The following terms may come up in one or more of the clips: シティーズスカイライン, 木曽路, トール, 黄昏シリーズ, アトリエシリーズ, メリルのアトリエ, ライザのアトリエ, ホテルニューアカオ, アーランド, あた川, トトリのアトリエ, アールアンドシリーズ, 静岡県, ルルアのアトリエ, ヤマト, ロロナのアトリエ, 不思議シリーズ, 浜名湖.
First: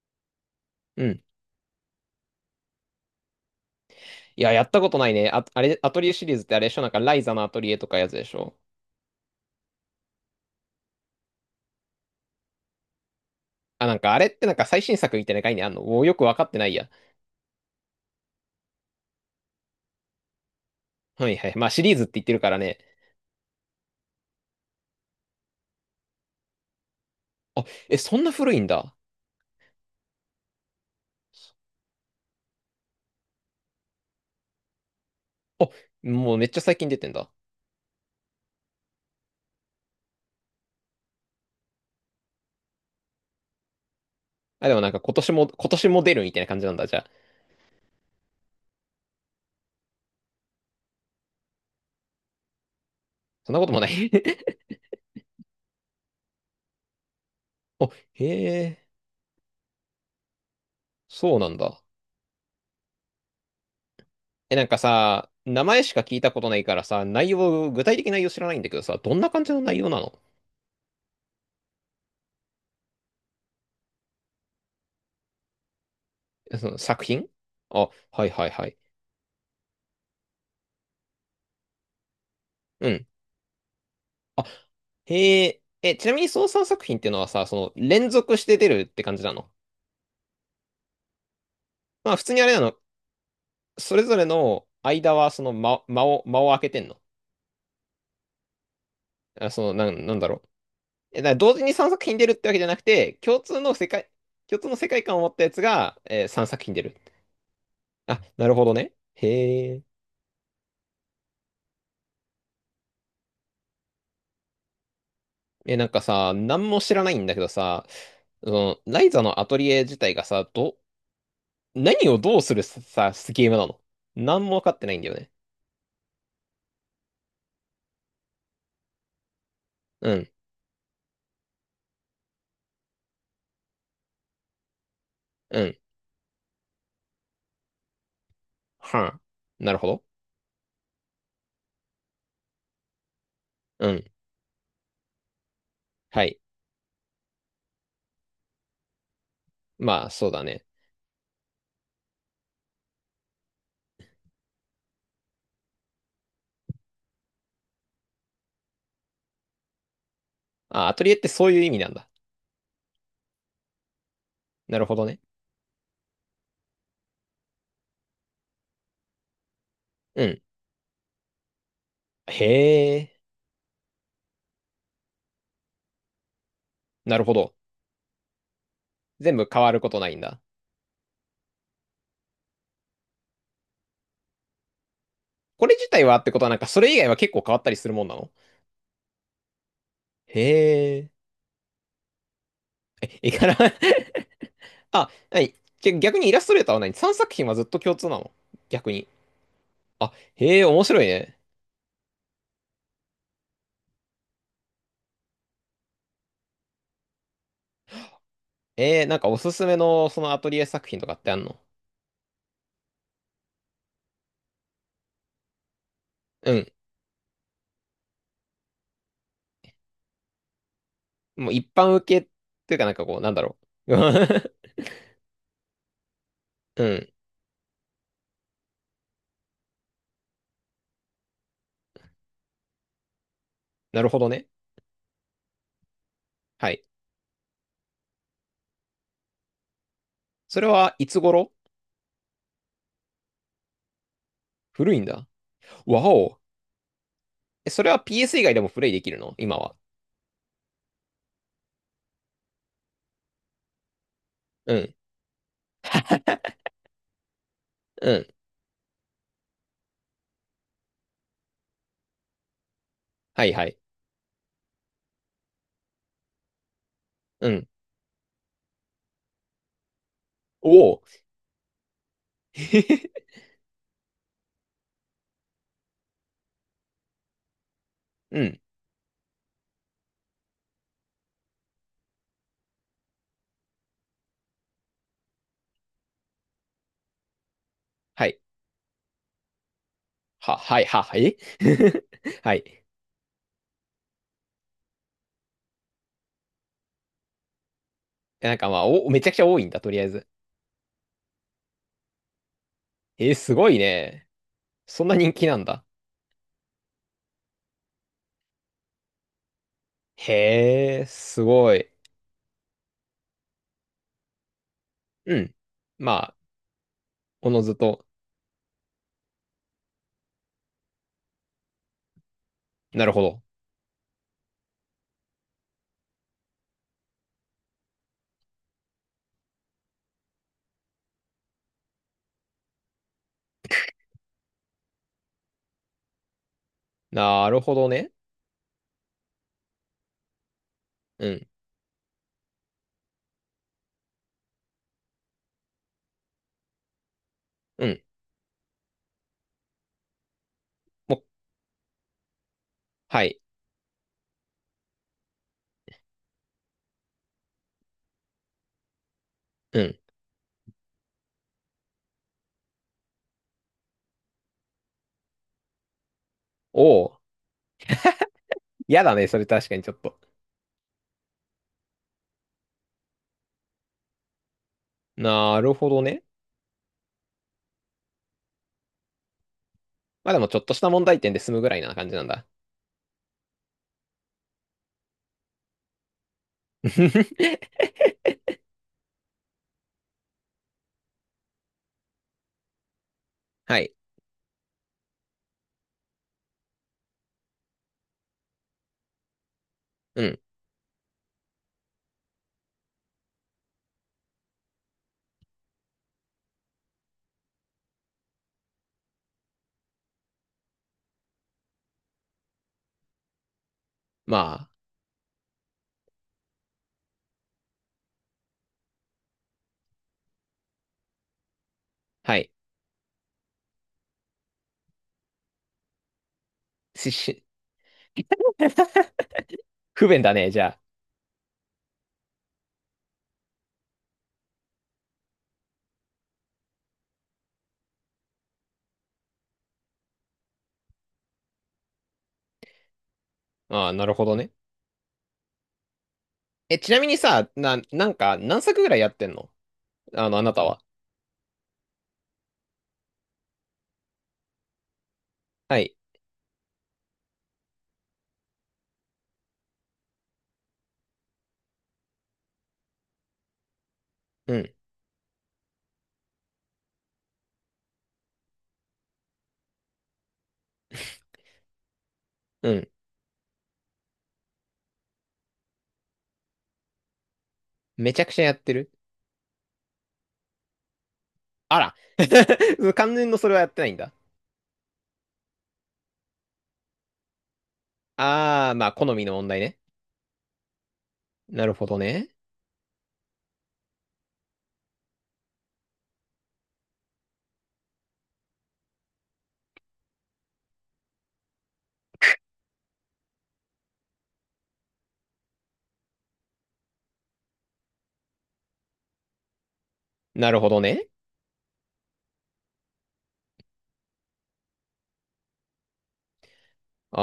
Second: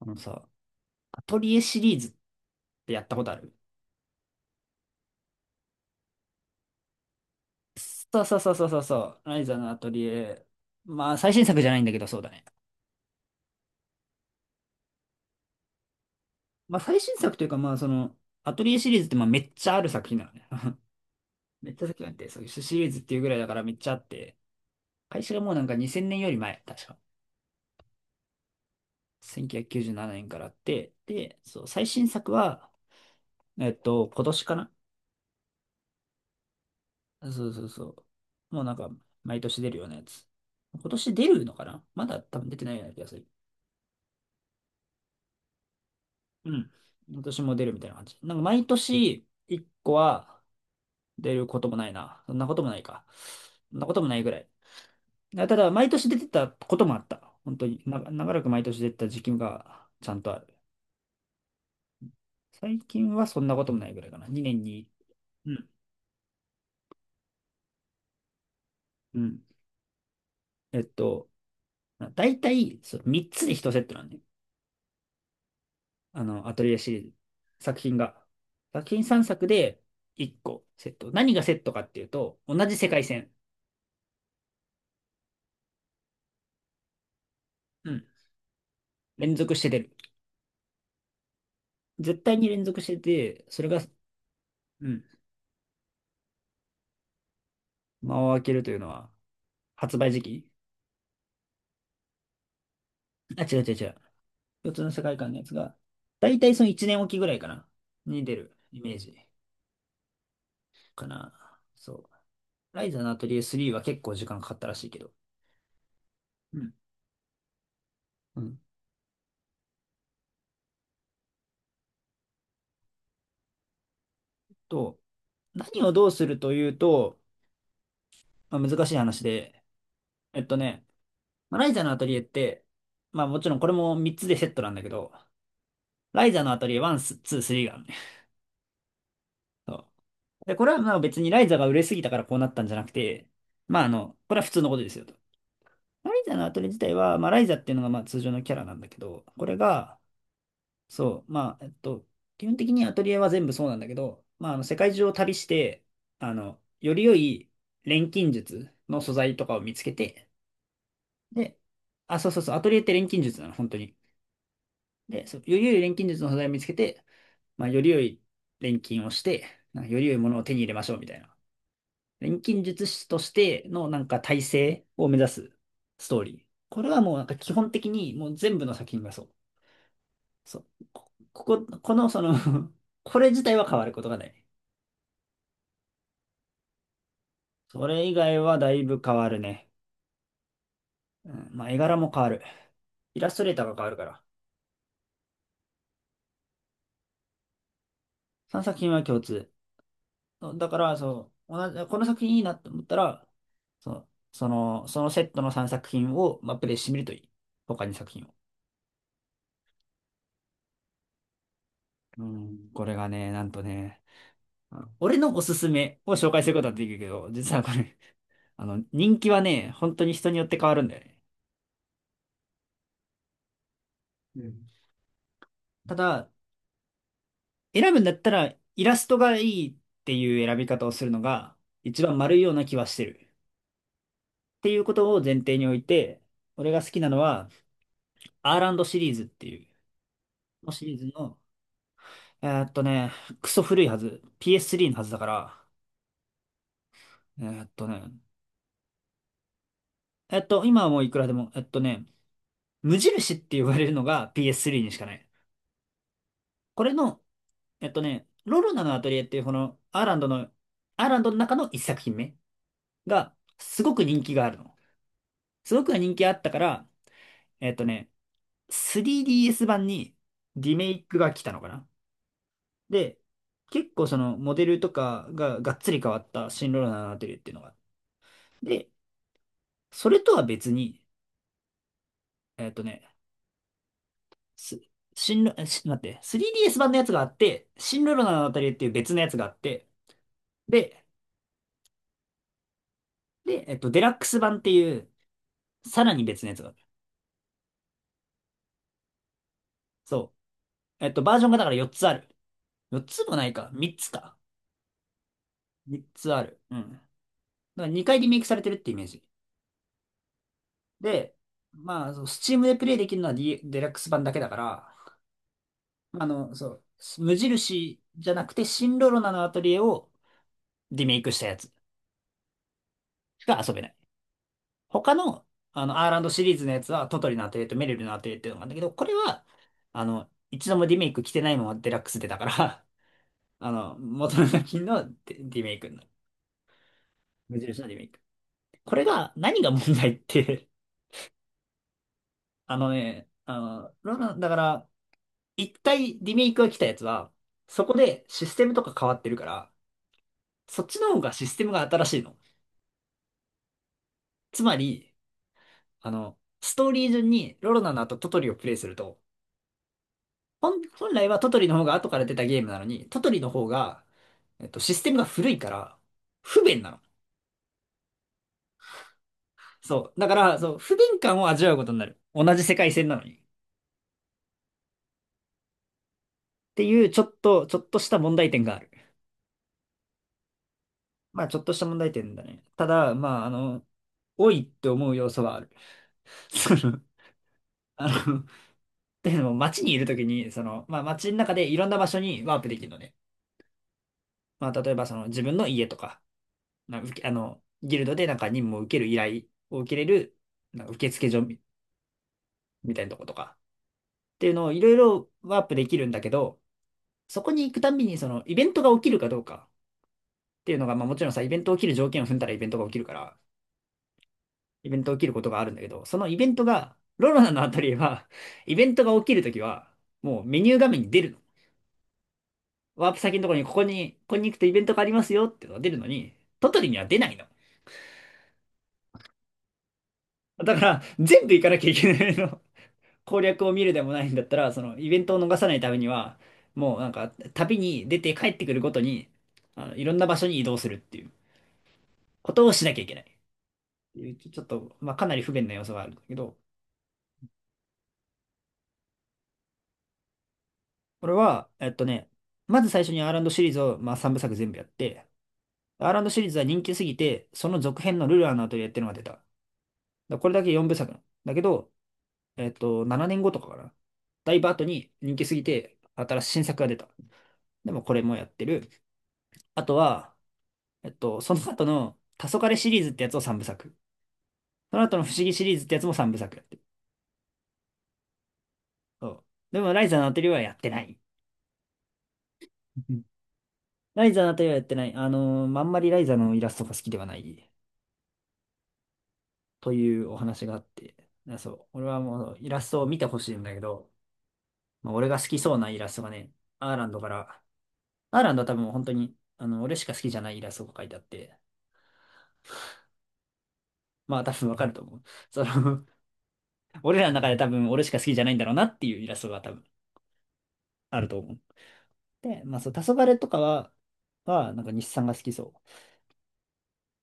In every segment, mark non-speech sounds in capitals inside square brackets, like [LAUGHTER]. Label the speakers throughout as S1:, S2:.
S1: あのさ、
S2: う
S1: ア
S2: ん。
S1: トリエシリーズってやったことある？
S2: いや、やったことないね。あ、あれ、アトリエシリーズってあれでしょ？なんか、ライザのアトリエとかやつ
S1: そう
S2: でし
S1: そうそう
S2: ょ？
S1: そうそうそう。ライザのアトリエ。まあ、最新作じゃないんだけど、そうだね。
S2: あ、なんか、あれってなんか最新作みたいな概念あんのお、よくわかってない
S1: まあ、
S2: や。
S1: 最新作というか、まあ、アトリエシリーズって、まあ、めっちゃある作品なのね。[LAUGHS]
S2: はいはい。まあ、
S1: めっ
S2: シ
S1: ちゃ
S2: リー
S1: 先
S2: ズっ
S1: な
S2: て
S1: ん
S2: 言っ
S1: て、
S2: て
S1: そ
S2: る
S1: ういう
S2: から
S1: シ
S2: ね。
S1: リーズっていうぐらいだからめっちゃあって、開始がもうなんか2000年より前、確か。
S2: あ、え、そんな古いんだ。
S1: 1997年からあって、で、そう、最新作は、今年かな。
S2: あ、もうめっちゃ最近出てん
S1: そ
S2: だ。
S1: うそうそう。もうなんか、毎年出るようなやつ。今年出るのかな。まだ多分出てないような気がする。
S2: あ、でもなんか今年も出るみたいな
S1: う
S2: 感じ
S1: ん。
S2: なんだ。じゃあ、
S1: 私も出るみたいな感じ。なんか毎年1個は出ることもないな。そんなこともないか。
S2: そんなこと
S1: そん
S2: も
S1: な
S2: な
S1: ことも
S2: い。
S1: ないぐらい。あ、ただ、毎年出てたこともあった。本当
S2: [LAUGHS]
S1: に、
S2: あ、
S1: 長ら
S2: へ
S1: く毎年
S2: え、
S1: 出てた時期がちゃんとある。
S2: そうなんだ。
S1: 最近はそんなこともないぐらいかな。2
S2: え、
S1: 年
S2: なんか
S1: に。
S2: さ、
S1: う
S2: 名
S1: ん。
S2: 前しか聞いたことないからさ、内容、具体的な内容知らないんだけどさ、ど
S1: う
S2: んな
S1: ん。
S2: 感じの内容なの？
S1: えっと、だいたいそう3つで1セットなんで。ア
S2: え
S1: ト
S2: そ
S1: リエ
S2: の
S1: シリー
S2: 作
S1: ズ。
S2: 品？
S1: 作
S2: あ、
S1: 品が。
S2: はいはいはい。
S1: 作品3作で1個セット。何がセットかっていうと、同じ世
S2: う
S1: 界
S2: ん。
S1: 線。
S2: あ、へえ、え、ちなみに操作作品っていうのはさ、その
S1: うん。
S2: 連続して出るって感じな
S1: 連
S2: の？
S1: 続して出る。
S2: まあ
S1: 絶
S2: 普通
S1: 対
S2: にあ
S1: に
S2: れな
S1: 連
S2: の、
S1: 続してて、それが、
S2: それぞれの
S1: うん。
S2: 間はその間、間を空けてんの？
S1: 間を空けるというのは、
S2: あ、その、な
S1: 発
S2: ん、
S1: 売
S2: なん
S1: 時
S2: だろ
S1: 期。
S2: う。だから同時に3作品出るってわけじゃなくて、
S1: あ、違う違う違う。
S2: 共通
S1: 共
S2: の
S1: 通
S2: 世
S1: の世
S2: 界
S1: 界
S2: 観を持
S1: 観
S2: っ
S1: のや
S2: たや
S1: つ
S2: つ
S1: が、
S2: が、
S1: だいた
S2: 3
S1: い
S2: 作
S1: その
S2: 品出
S1: 1
S2: る。
S1: 年おきぐらいかな。
S2: あ、
S1: に出
S2: なる
S1: る
S2: ほど
S1: イメ
S2: ね。
S1: ージ
S2: へえ。
S1: かな。そう。ライザのアトリエ3は結構時間かかったらしいけど。
S2: え、なんかさ、
S1: う
S2: 何
S1: ん。
S2: も知らないんだけどさ、
S1: う
S2: そ
S1: ん。
S2: の、ライザのアトリエ自体がさ、何をどうするさ、ゲームなの？何も分かってな
S1: と、
S2: いんだよね。
S1: 何をどうするというと、まあ、難しい話で、
S2: うん。
S1: えっとね、まあライザのアトリエって、まあもちろんこれも3つでセットなんだけど、
S2: うん、
S1: ライザのアトリエ1、2、3があるね。
S2: はん、なるほ
S1: そ
S2: ど。
S1: うで、これはまあ別にライザが売れすぎたからこうなったんじゃなくて、
S2: うん。
S1: これは普通のことですよと。ライ
S2: は
S1: ザ
S2: い。
S1: のアトリエ自体は、まあライザっていうのがまあ通常のキャラなんだけど、これが、
S2: まあ、そうだね。
S1: そう、まあ、基本的にアトリエは全部そうなんだけど、まああの世界中を旅して、より良い錬金術の素材とかを見つけて、
S2: あ、アトリエってそう
S1: で、
S2: いう意味なんだ。
S1: あ、そうそうそう、アトリエって錬金術なの、本当に。
S2: なるほどね。
S1: で、そう、より良い錬金術の素材を見つけて、まあより良い錬金をして、なんかより良い
S2: う
S1: ものを
S2: ん。
S1: 手に入れましょうみたいな。
S2: へ
S1: 錬金術師と
S2: え、
S1: してのなんか体制を目指すストーリー。これはも
S2: な
S1: うな
S2: る
S1: ん
S2: ほ
S1: か基
S2: ど。
S1: 本的にもう全部の作品がそう。
S2: 全部変わることないんだ。
S1: そう。このその [LAUGHS] これ自体は変わることがない。
S2: これ自体はってことは、なんかそれ以外は結構変わったり
S1: そ
S2: するも
S1: れ
S2: ん
S1: 以
S2: なの？
S1: 外はだいぶ変わるね。
S2: へえ。
S1: うん、まあ絵柄も変わる。
S2: え、
S1: イラ
S2: 絵
S1: ストレ
S2: 柄？
S1: ーターが変わるから。
S2: [LAUGHS] あ、はい。じゃ、逆にイラストレーターは何 ?3 作品はずっと共通なの？
S1: 3作品
S2: 逆
S1: は
S2: に。
S1: 共通。
S2: あ、
S1: そう
S2: へえ、
S1: だか
S2: 面
S1: ら、
S2: 白い
S1: そ
S2: ね。
S1: う、同じ、この作品いいなと思ったら、そのセットの3作品を、まあ、プレイしてみるといい。他に作品を。
S2: なんかおすすめのそのアトリエ作品とかってあんの？
S1: うん、これがね、なんとね、あの俺のおすすめを紹介す
S2: う
S1: るこ
S2: ん。
S1: とはできるけど、実はこれ、[LAUGHS] あの、人気はね、本当に人によって変わるんだよね。
S2: もう一般受けっていうかなんかこう、なんだろう。
S1: う
S2: [LAUGHS]
S1: ん。ただ、
S2: うん。
S1: 選ぶんだったら、イラストがいいっていう選び方をするのが、一番丸いような気はしてる。
S2: なるほどね。
S1: っていうことを前提において、俺
S2: は
S1: が
S2: い。
S1: 好きなのは、アールアンドシリーズってい
S2: それ
S1: う、シ
S2: は
S1: リーズ
S2: いつ
S1: の、
S2: 頃？
S1: えーっとね、クソ古いはず、PS3
S2: 古
S1: の
S2: い
S1: は
S2: ん
S1: ずだか
S2: だ。
S1: ら、
S2: わお。え、それは
S1: ね、
S2: PS 以外でもプレイできるの今は？
S1: えっと、今はもういくらでも、無印って呼ばれるのが
S2: う
S1: PS3 に
S2: ん。
S1: しかない。これの
S2: うん。
S1: ロロナのアトリエっていうこのアーランドの、アーランドの中の一作品目が
S2: はいはい。
S1: すごく人気があるの。すごく人気あったから、
S2: うん。
S1: えっとね、3DS 版に
S2: お
S1: リメイ
S2: お。
S1: クが来たのかな。で、
S2: [LAUGHS]
S1: 結構そのモデルとかががっつり変わった新ロロナのアトリエっていうのが。
S2: うん。
S1: で、それとは別に、えっとね、す新ロ、えし待って、3DS 版のやつがあって、新ロロ
S2: は
S1: ナ
S2: い。
S1: のアトリエっていう別のやつがあって、
S2: は、はい、は、
S1: で、
S2: はい。[LAUGHS] はい。
S1: で、デラックス版っていうさらに別のやつがある。
S2: なんかまあ、めちゃくちゃ多いんだ、とりあえず。
S1: そう。バージョンがだから4つある。4つもない
S2: す
S1: か。
S2: ごい
S1: 3つ
S2: ね。
S1: か。
S2: そんな人気なんだ。
S1: 3つある。うん。だから2回リメイクされてるってイメージ。
S2: へえ、
S1: で、
S2: すごい。
S1: まあ、そう、s t でプレイできるのは、デラックス版だけだから、
S2: うん。ま
S1: まあ
S2: あ、
S1: の、そう、無
S2: おのず
S1: 印
S2: と。
S1: じゃなくて、シンロロナのアトリエをリメイクしたやつ
S2: なるほど。
S1: しか遊べない。他の、あの、アーランドシリーズのやつは、トトリのアトリエとメリルのアトリエっていうのがあるんだけど、これは、一度もリメイク来てないままデラックスでだから、[LAUGHS] あの、元の作品のデリメイクになる。
S2: な
S1: 無
S2: るほ
S1: 印の
S2: ど
S1: リメイ
S2: ね。
S1: ク。これが、何が問題って
S2: うん。
S1: [LAUGHS] ロナだから、一回リメイクが来たやつは、そ
S2: う
S1: こ
S2: ん。
S1: でシステムとか変わってるから、そっちの
S2: も
S1: 方
S2: う、
S1: がシステムが新しいの。
S2: はい。
S1: つまり、ストーリー順にロロナの後トトリをプレイすると、
S2: うん。
S1: 本来はトトリの方が後から出たゲームなのに、トトリの方が、システムが古いから、不便
S2: お
S1: なの。
S2: お。やだね、それ確かにちょっ
S1: そ
S2: と。
S1: う。だから、そう、不便感を味わうことになる。同じ世界線なのに。っ
S2: なるほどね。
S1: ていう、ちょっとした問題点がある。
S2: まあでもちょっとした問題点で
S1: まあ、
S2: 済
S1: ちょ
S2: む
S1: っ
S2: ぐ
S1: と
S2: ら
S1: し
S2: い
S1: た
S2: な
S1: 問
S2: 感
S1: 題
S2: じなん
S1: 点だ
S2: だ。
S1: ね。ただ、多いって思う要素はある。[LAUGHS] その、
S2: [LAUGHS]
S1: あの、っていうのも、街にいるときに、まあ、街の中でいろんな場所にワープできるのね。
S2: はい。
S1: まあ、例えば、自分の家とか、なあ、受けあの、ギルドでなんか任務を受ける依頼を受けれ
S2: う
S1: る、
S2: ん。
S1: なんか受付所みみたいなとことか、っていうのをいろいろワープできるんだけど、そこに行くたんびに、イベントが起きるかどうかっていうのが、まあ、もちろんさ、イベント起きる条件を踏んだらイベントが起きるから、
S2: まあ、
S1: イベント起きることがあるんだけど、そのイベントが、ロロナのアトリエは、[LAUGHS] イベントが起きるときは、もうメニュー画面に出るの。
S2: はい。
S1: ワープ先のところに、ここに行くとイベントがありますよっていうのが出るのに、トトリには
S2: し
S1: 出ないの。
S2: し不便だね、じ
S1: だ
S2: ゃ
S1: から、全部行かなきゃいけないの。攻略を見るでもないんだったら、そのイベントを逃さないためには、もうなんか、旅に出て帰ってくるごとに、いろんな場所に移動するっていうことをしなきゃいけない。っ
S2: あ。ああ、なる
S1: て
S2: ほ
S1: いう
S2: どね。
S1: ちょっと、まあ、かなり不便な要素があるんだけど、
S2: え、ちなみにさ、なんか何作ぐらいやってんの？あの、あなたは。
S1: これは、まず最初にアーランドシリーズを、まあ、3部作全部やって、
S2: はい。
S1: アーランドシリーズは人気すぎて、その続編のルルアのアトリエっていうのが出た。だからこれだけ4部作だけど、7年後とかかな。だ
S2: う
S1: いぶ
S2: ん。
S1: 後に人気すぎて、新しい新作が出た。でもこれもやってる。あとは、その後の黄
S2: う
S1: 昏
S2: ん。
S1: シリーズってやつを3部作。その後の不思議シリーズってやつも3部作やってる。
S2: めちゃくちゃやってる。
S1: そう。でもライザーのアトリエはやってない。
S2: あら。[LAUGHS] 完
S1: [LAUGHS]
S2: 全のそれはやってないんだ。
S1: ライザーのあたりはやってない。まああんまりライザーのイラストが好きではない。
S2: ああ、まあ、好みの問題ね。
S1: というお話があって、
S2: な
S1: そ
S2: る
S1: う、
S2: ほど
S1: 俺は
S2: ね。
S1: もうイラストを見てほしいんだけど、まあ、俺が好きそうなイラストがね、アーランドから、アーランドは多分本当に、俺しか好きじゃないイラストが書いてあって、まあ多分わかると思う。その、[LAUGHS] 俺らの中で多分俺しか好きじゃないんだろうなっていうイラストが多分
S2: なるほどね。
S1: あると思う。で、まあそう、黄昏とかは、なんか日産が好きそう。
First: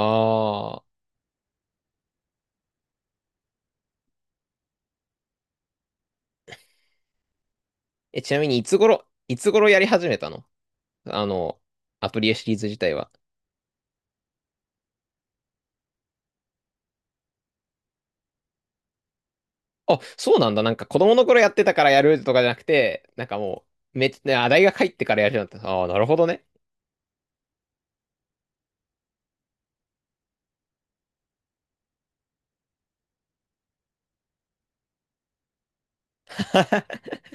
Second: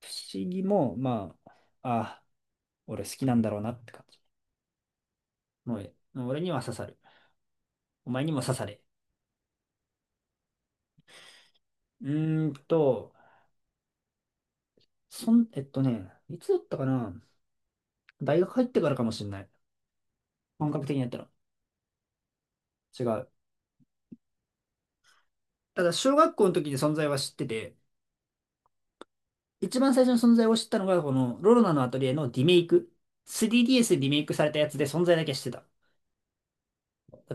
S1: 不思議
S2: あ。
S1: も、まあ、ああ、俺好きなんだろうなって感じ。もう俺には刺さる。お
S2: え、
S1: 前に
S2: ちな
S1: も
S2: み
S1: 刺
S2: にい
S1: さ
S2: つ
S1: れ。
S2: 頃、いつ頃やり始めたの？あの、
S1: う
S2: アトリエシ
S1: ーん
S2: リーズ自体は。
S1: と、そん、えっとね、いつだったかな。大学入ってからかもしれない。
S2: あ、そうなんだ。
S1: 本
S2: なん
S1: 格
S2: か
S1: 的
S2: 子
S1: にやっ
S2: 供
S1: た
S2: の
S1: の。
S2: 頃やってたからやるとかじゃなく
S1: 違
S2: て、なん
S1: う。
S2: かもう、めっちゃ、あ、大学入ってからやるようになった。
S1: た
S2: ああ、
S1: だ、
S2: なる
S1: 小
S2: ほど
S1: 学校
S2: ね。
S1: の時に存在は知ってて、一番最初の存在を知ったのが、この、ロロナのアトリエのリメイク。3DS でリメイクされたやつで存在だけ知ってた。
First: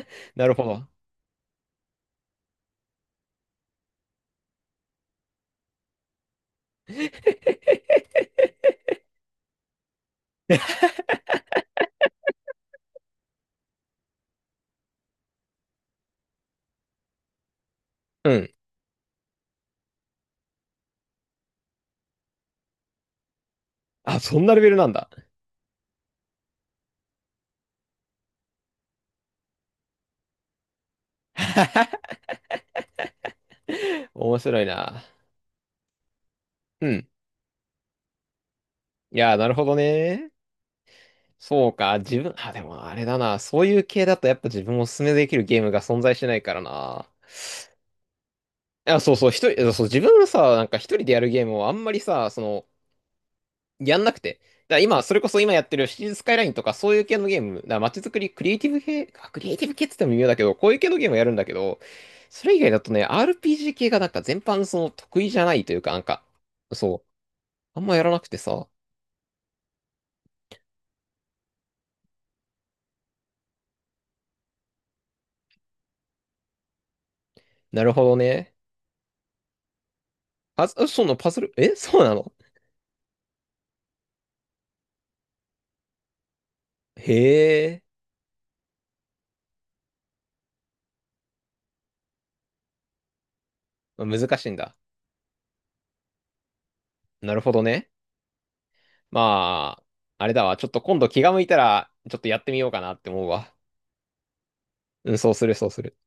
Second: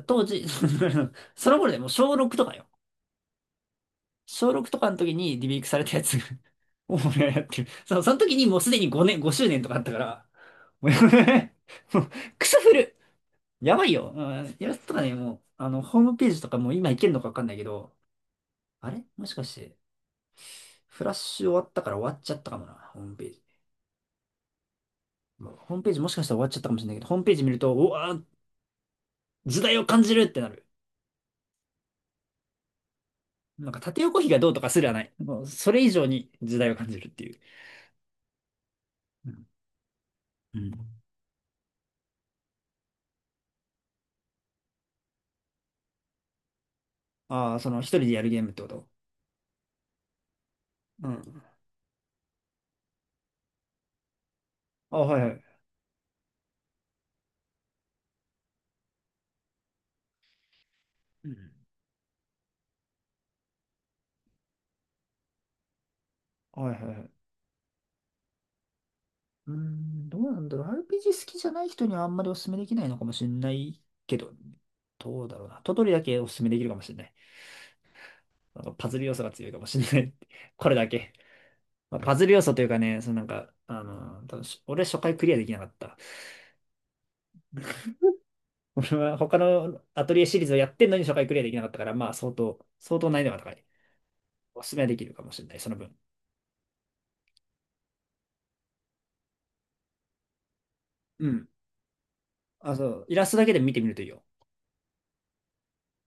S1: 当時、
S2: なるほど。
S1: [LAUGHS] その頃でもう小6とかよ。小6とかの時にリメイクされたやつを俺はやってる。その時にもうすでに5年、5周年とかあったから、もう [LAUGHS] もうクソ古やばいよ。うん、やつとかね、もう、ホームページとかもう今いけるのかわかんないけど、
S2: うん。
S1: あれもしかして、フラッシュ終わったから終わっちゃったかもな、ホームページ。
S2: あ、そんなレベルなんだ。
S1: もうホームページもしかしたら終わっちゃったかもしれないけど、ホームページ見ると、うわー、時代を感じるってなる。
S2: [LAUGHS]
S1: なんか縦横比が
S2: 面
S1: どうと
S2: 白い
S1: かすらな
S2: な。
S1: い。もうそれ以上に時代を感
S2: う
S1: じる
S2: ん。
S1: っていう。
S2: い
S1: う
S2: やー、
S1: ん。
S2: なるほどね。
S1: うん、
S2: そうか。自分、あ、でもあれだな。そういう系だとやっぱ自分おすすめできるゲームが存在しないからな。
S1: ああ、その一人でやるゲームってこと？
S2: いや、そうそう、一人、そう、自分はさ、なんか一人
S1: う
S2: でや
S1: ん。
S2: るゲームをあんまりさ、その、やんなくて。だから
S1: あ、
S2: 今、そ
S1: はい
S2: れ
S1: は
S2: こそ
S1: い。
S2: 今やってるシティーズスカイラインとかそういう系のゲーム、街づくり、クリエイティブ系、あ、クリエイティブ系って言っても微妙だけど、こういう系のゲームをや
S1: う
S2: るんだ
S1: ん。
S2: けど、それ以外だとね、RPG 系がなんか全般その得意じゃないというか、なんか、
S1: はいはい
S2: そ
S1: は
S2: う、
S1: い。
S2: あんまやらなくてさ。
S1: うーん、どうなんだろう。RPG 好きじゃない人にはあんまりお勧めできないのかもしれないけど、どうだろうな。トトリだけお勧めできるかもしれない。
S2: なるほどね。
S1: なんかパズル要素が強いかもしれない。[LAUGHS] これだ
S2: そ
S1: け。
S2: のパズル、え、
S1: ま
S2: そ
S1: あ、
S2: うな
S1: パズ
S2: の？
S1: ル要素というかね、なんか、多分俺初回クリアできなかった。
S2: へえ、
S1: 俺は他のアトリエシリーズをやってんのに初回クリアできなかったから、まあ相当難易度が高い。
S2: まあ難しいん
S1: お
S2: だ。
S1: 勧めはできるかもしれない、その分。
S2: なるほどね。まあ、あれだわ。ちょっと今度気
S1: う
S2: が向
S1: ん。
S2: いたら、ちょっとやってみよう
S1: あ、
S2: か
S1: そ
S2: なっ
S1: う。
S2: て
S1: イラ
S2: 思う
S1: ストだけ
S2: わ。
S1: で見てみるといいよ。
S2: うん、そうする、そうする。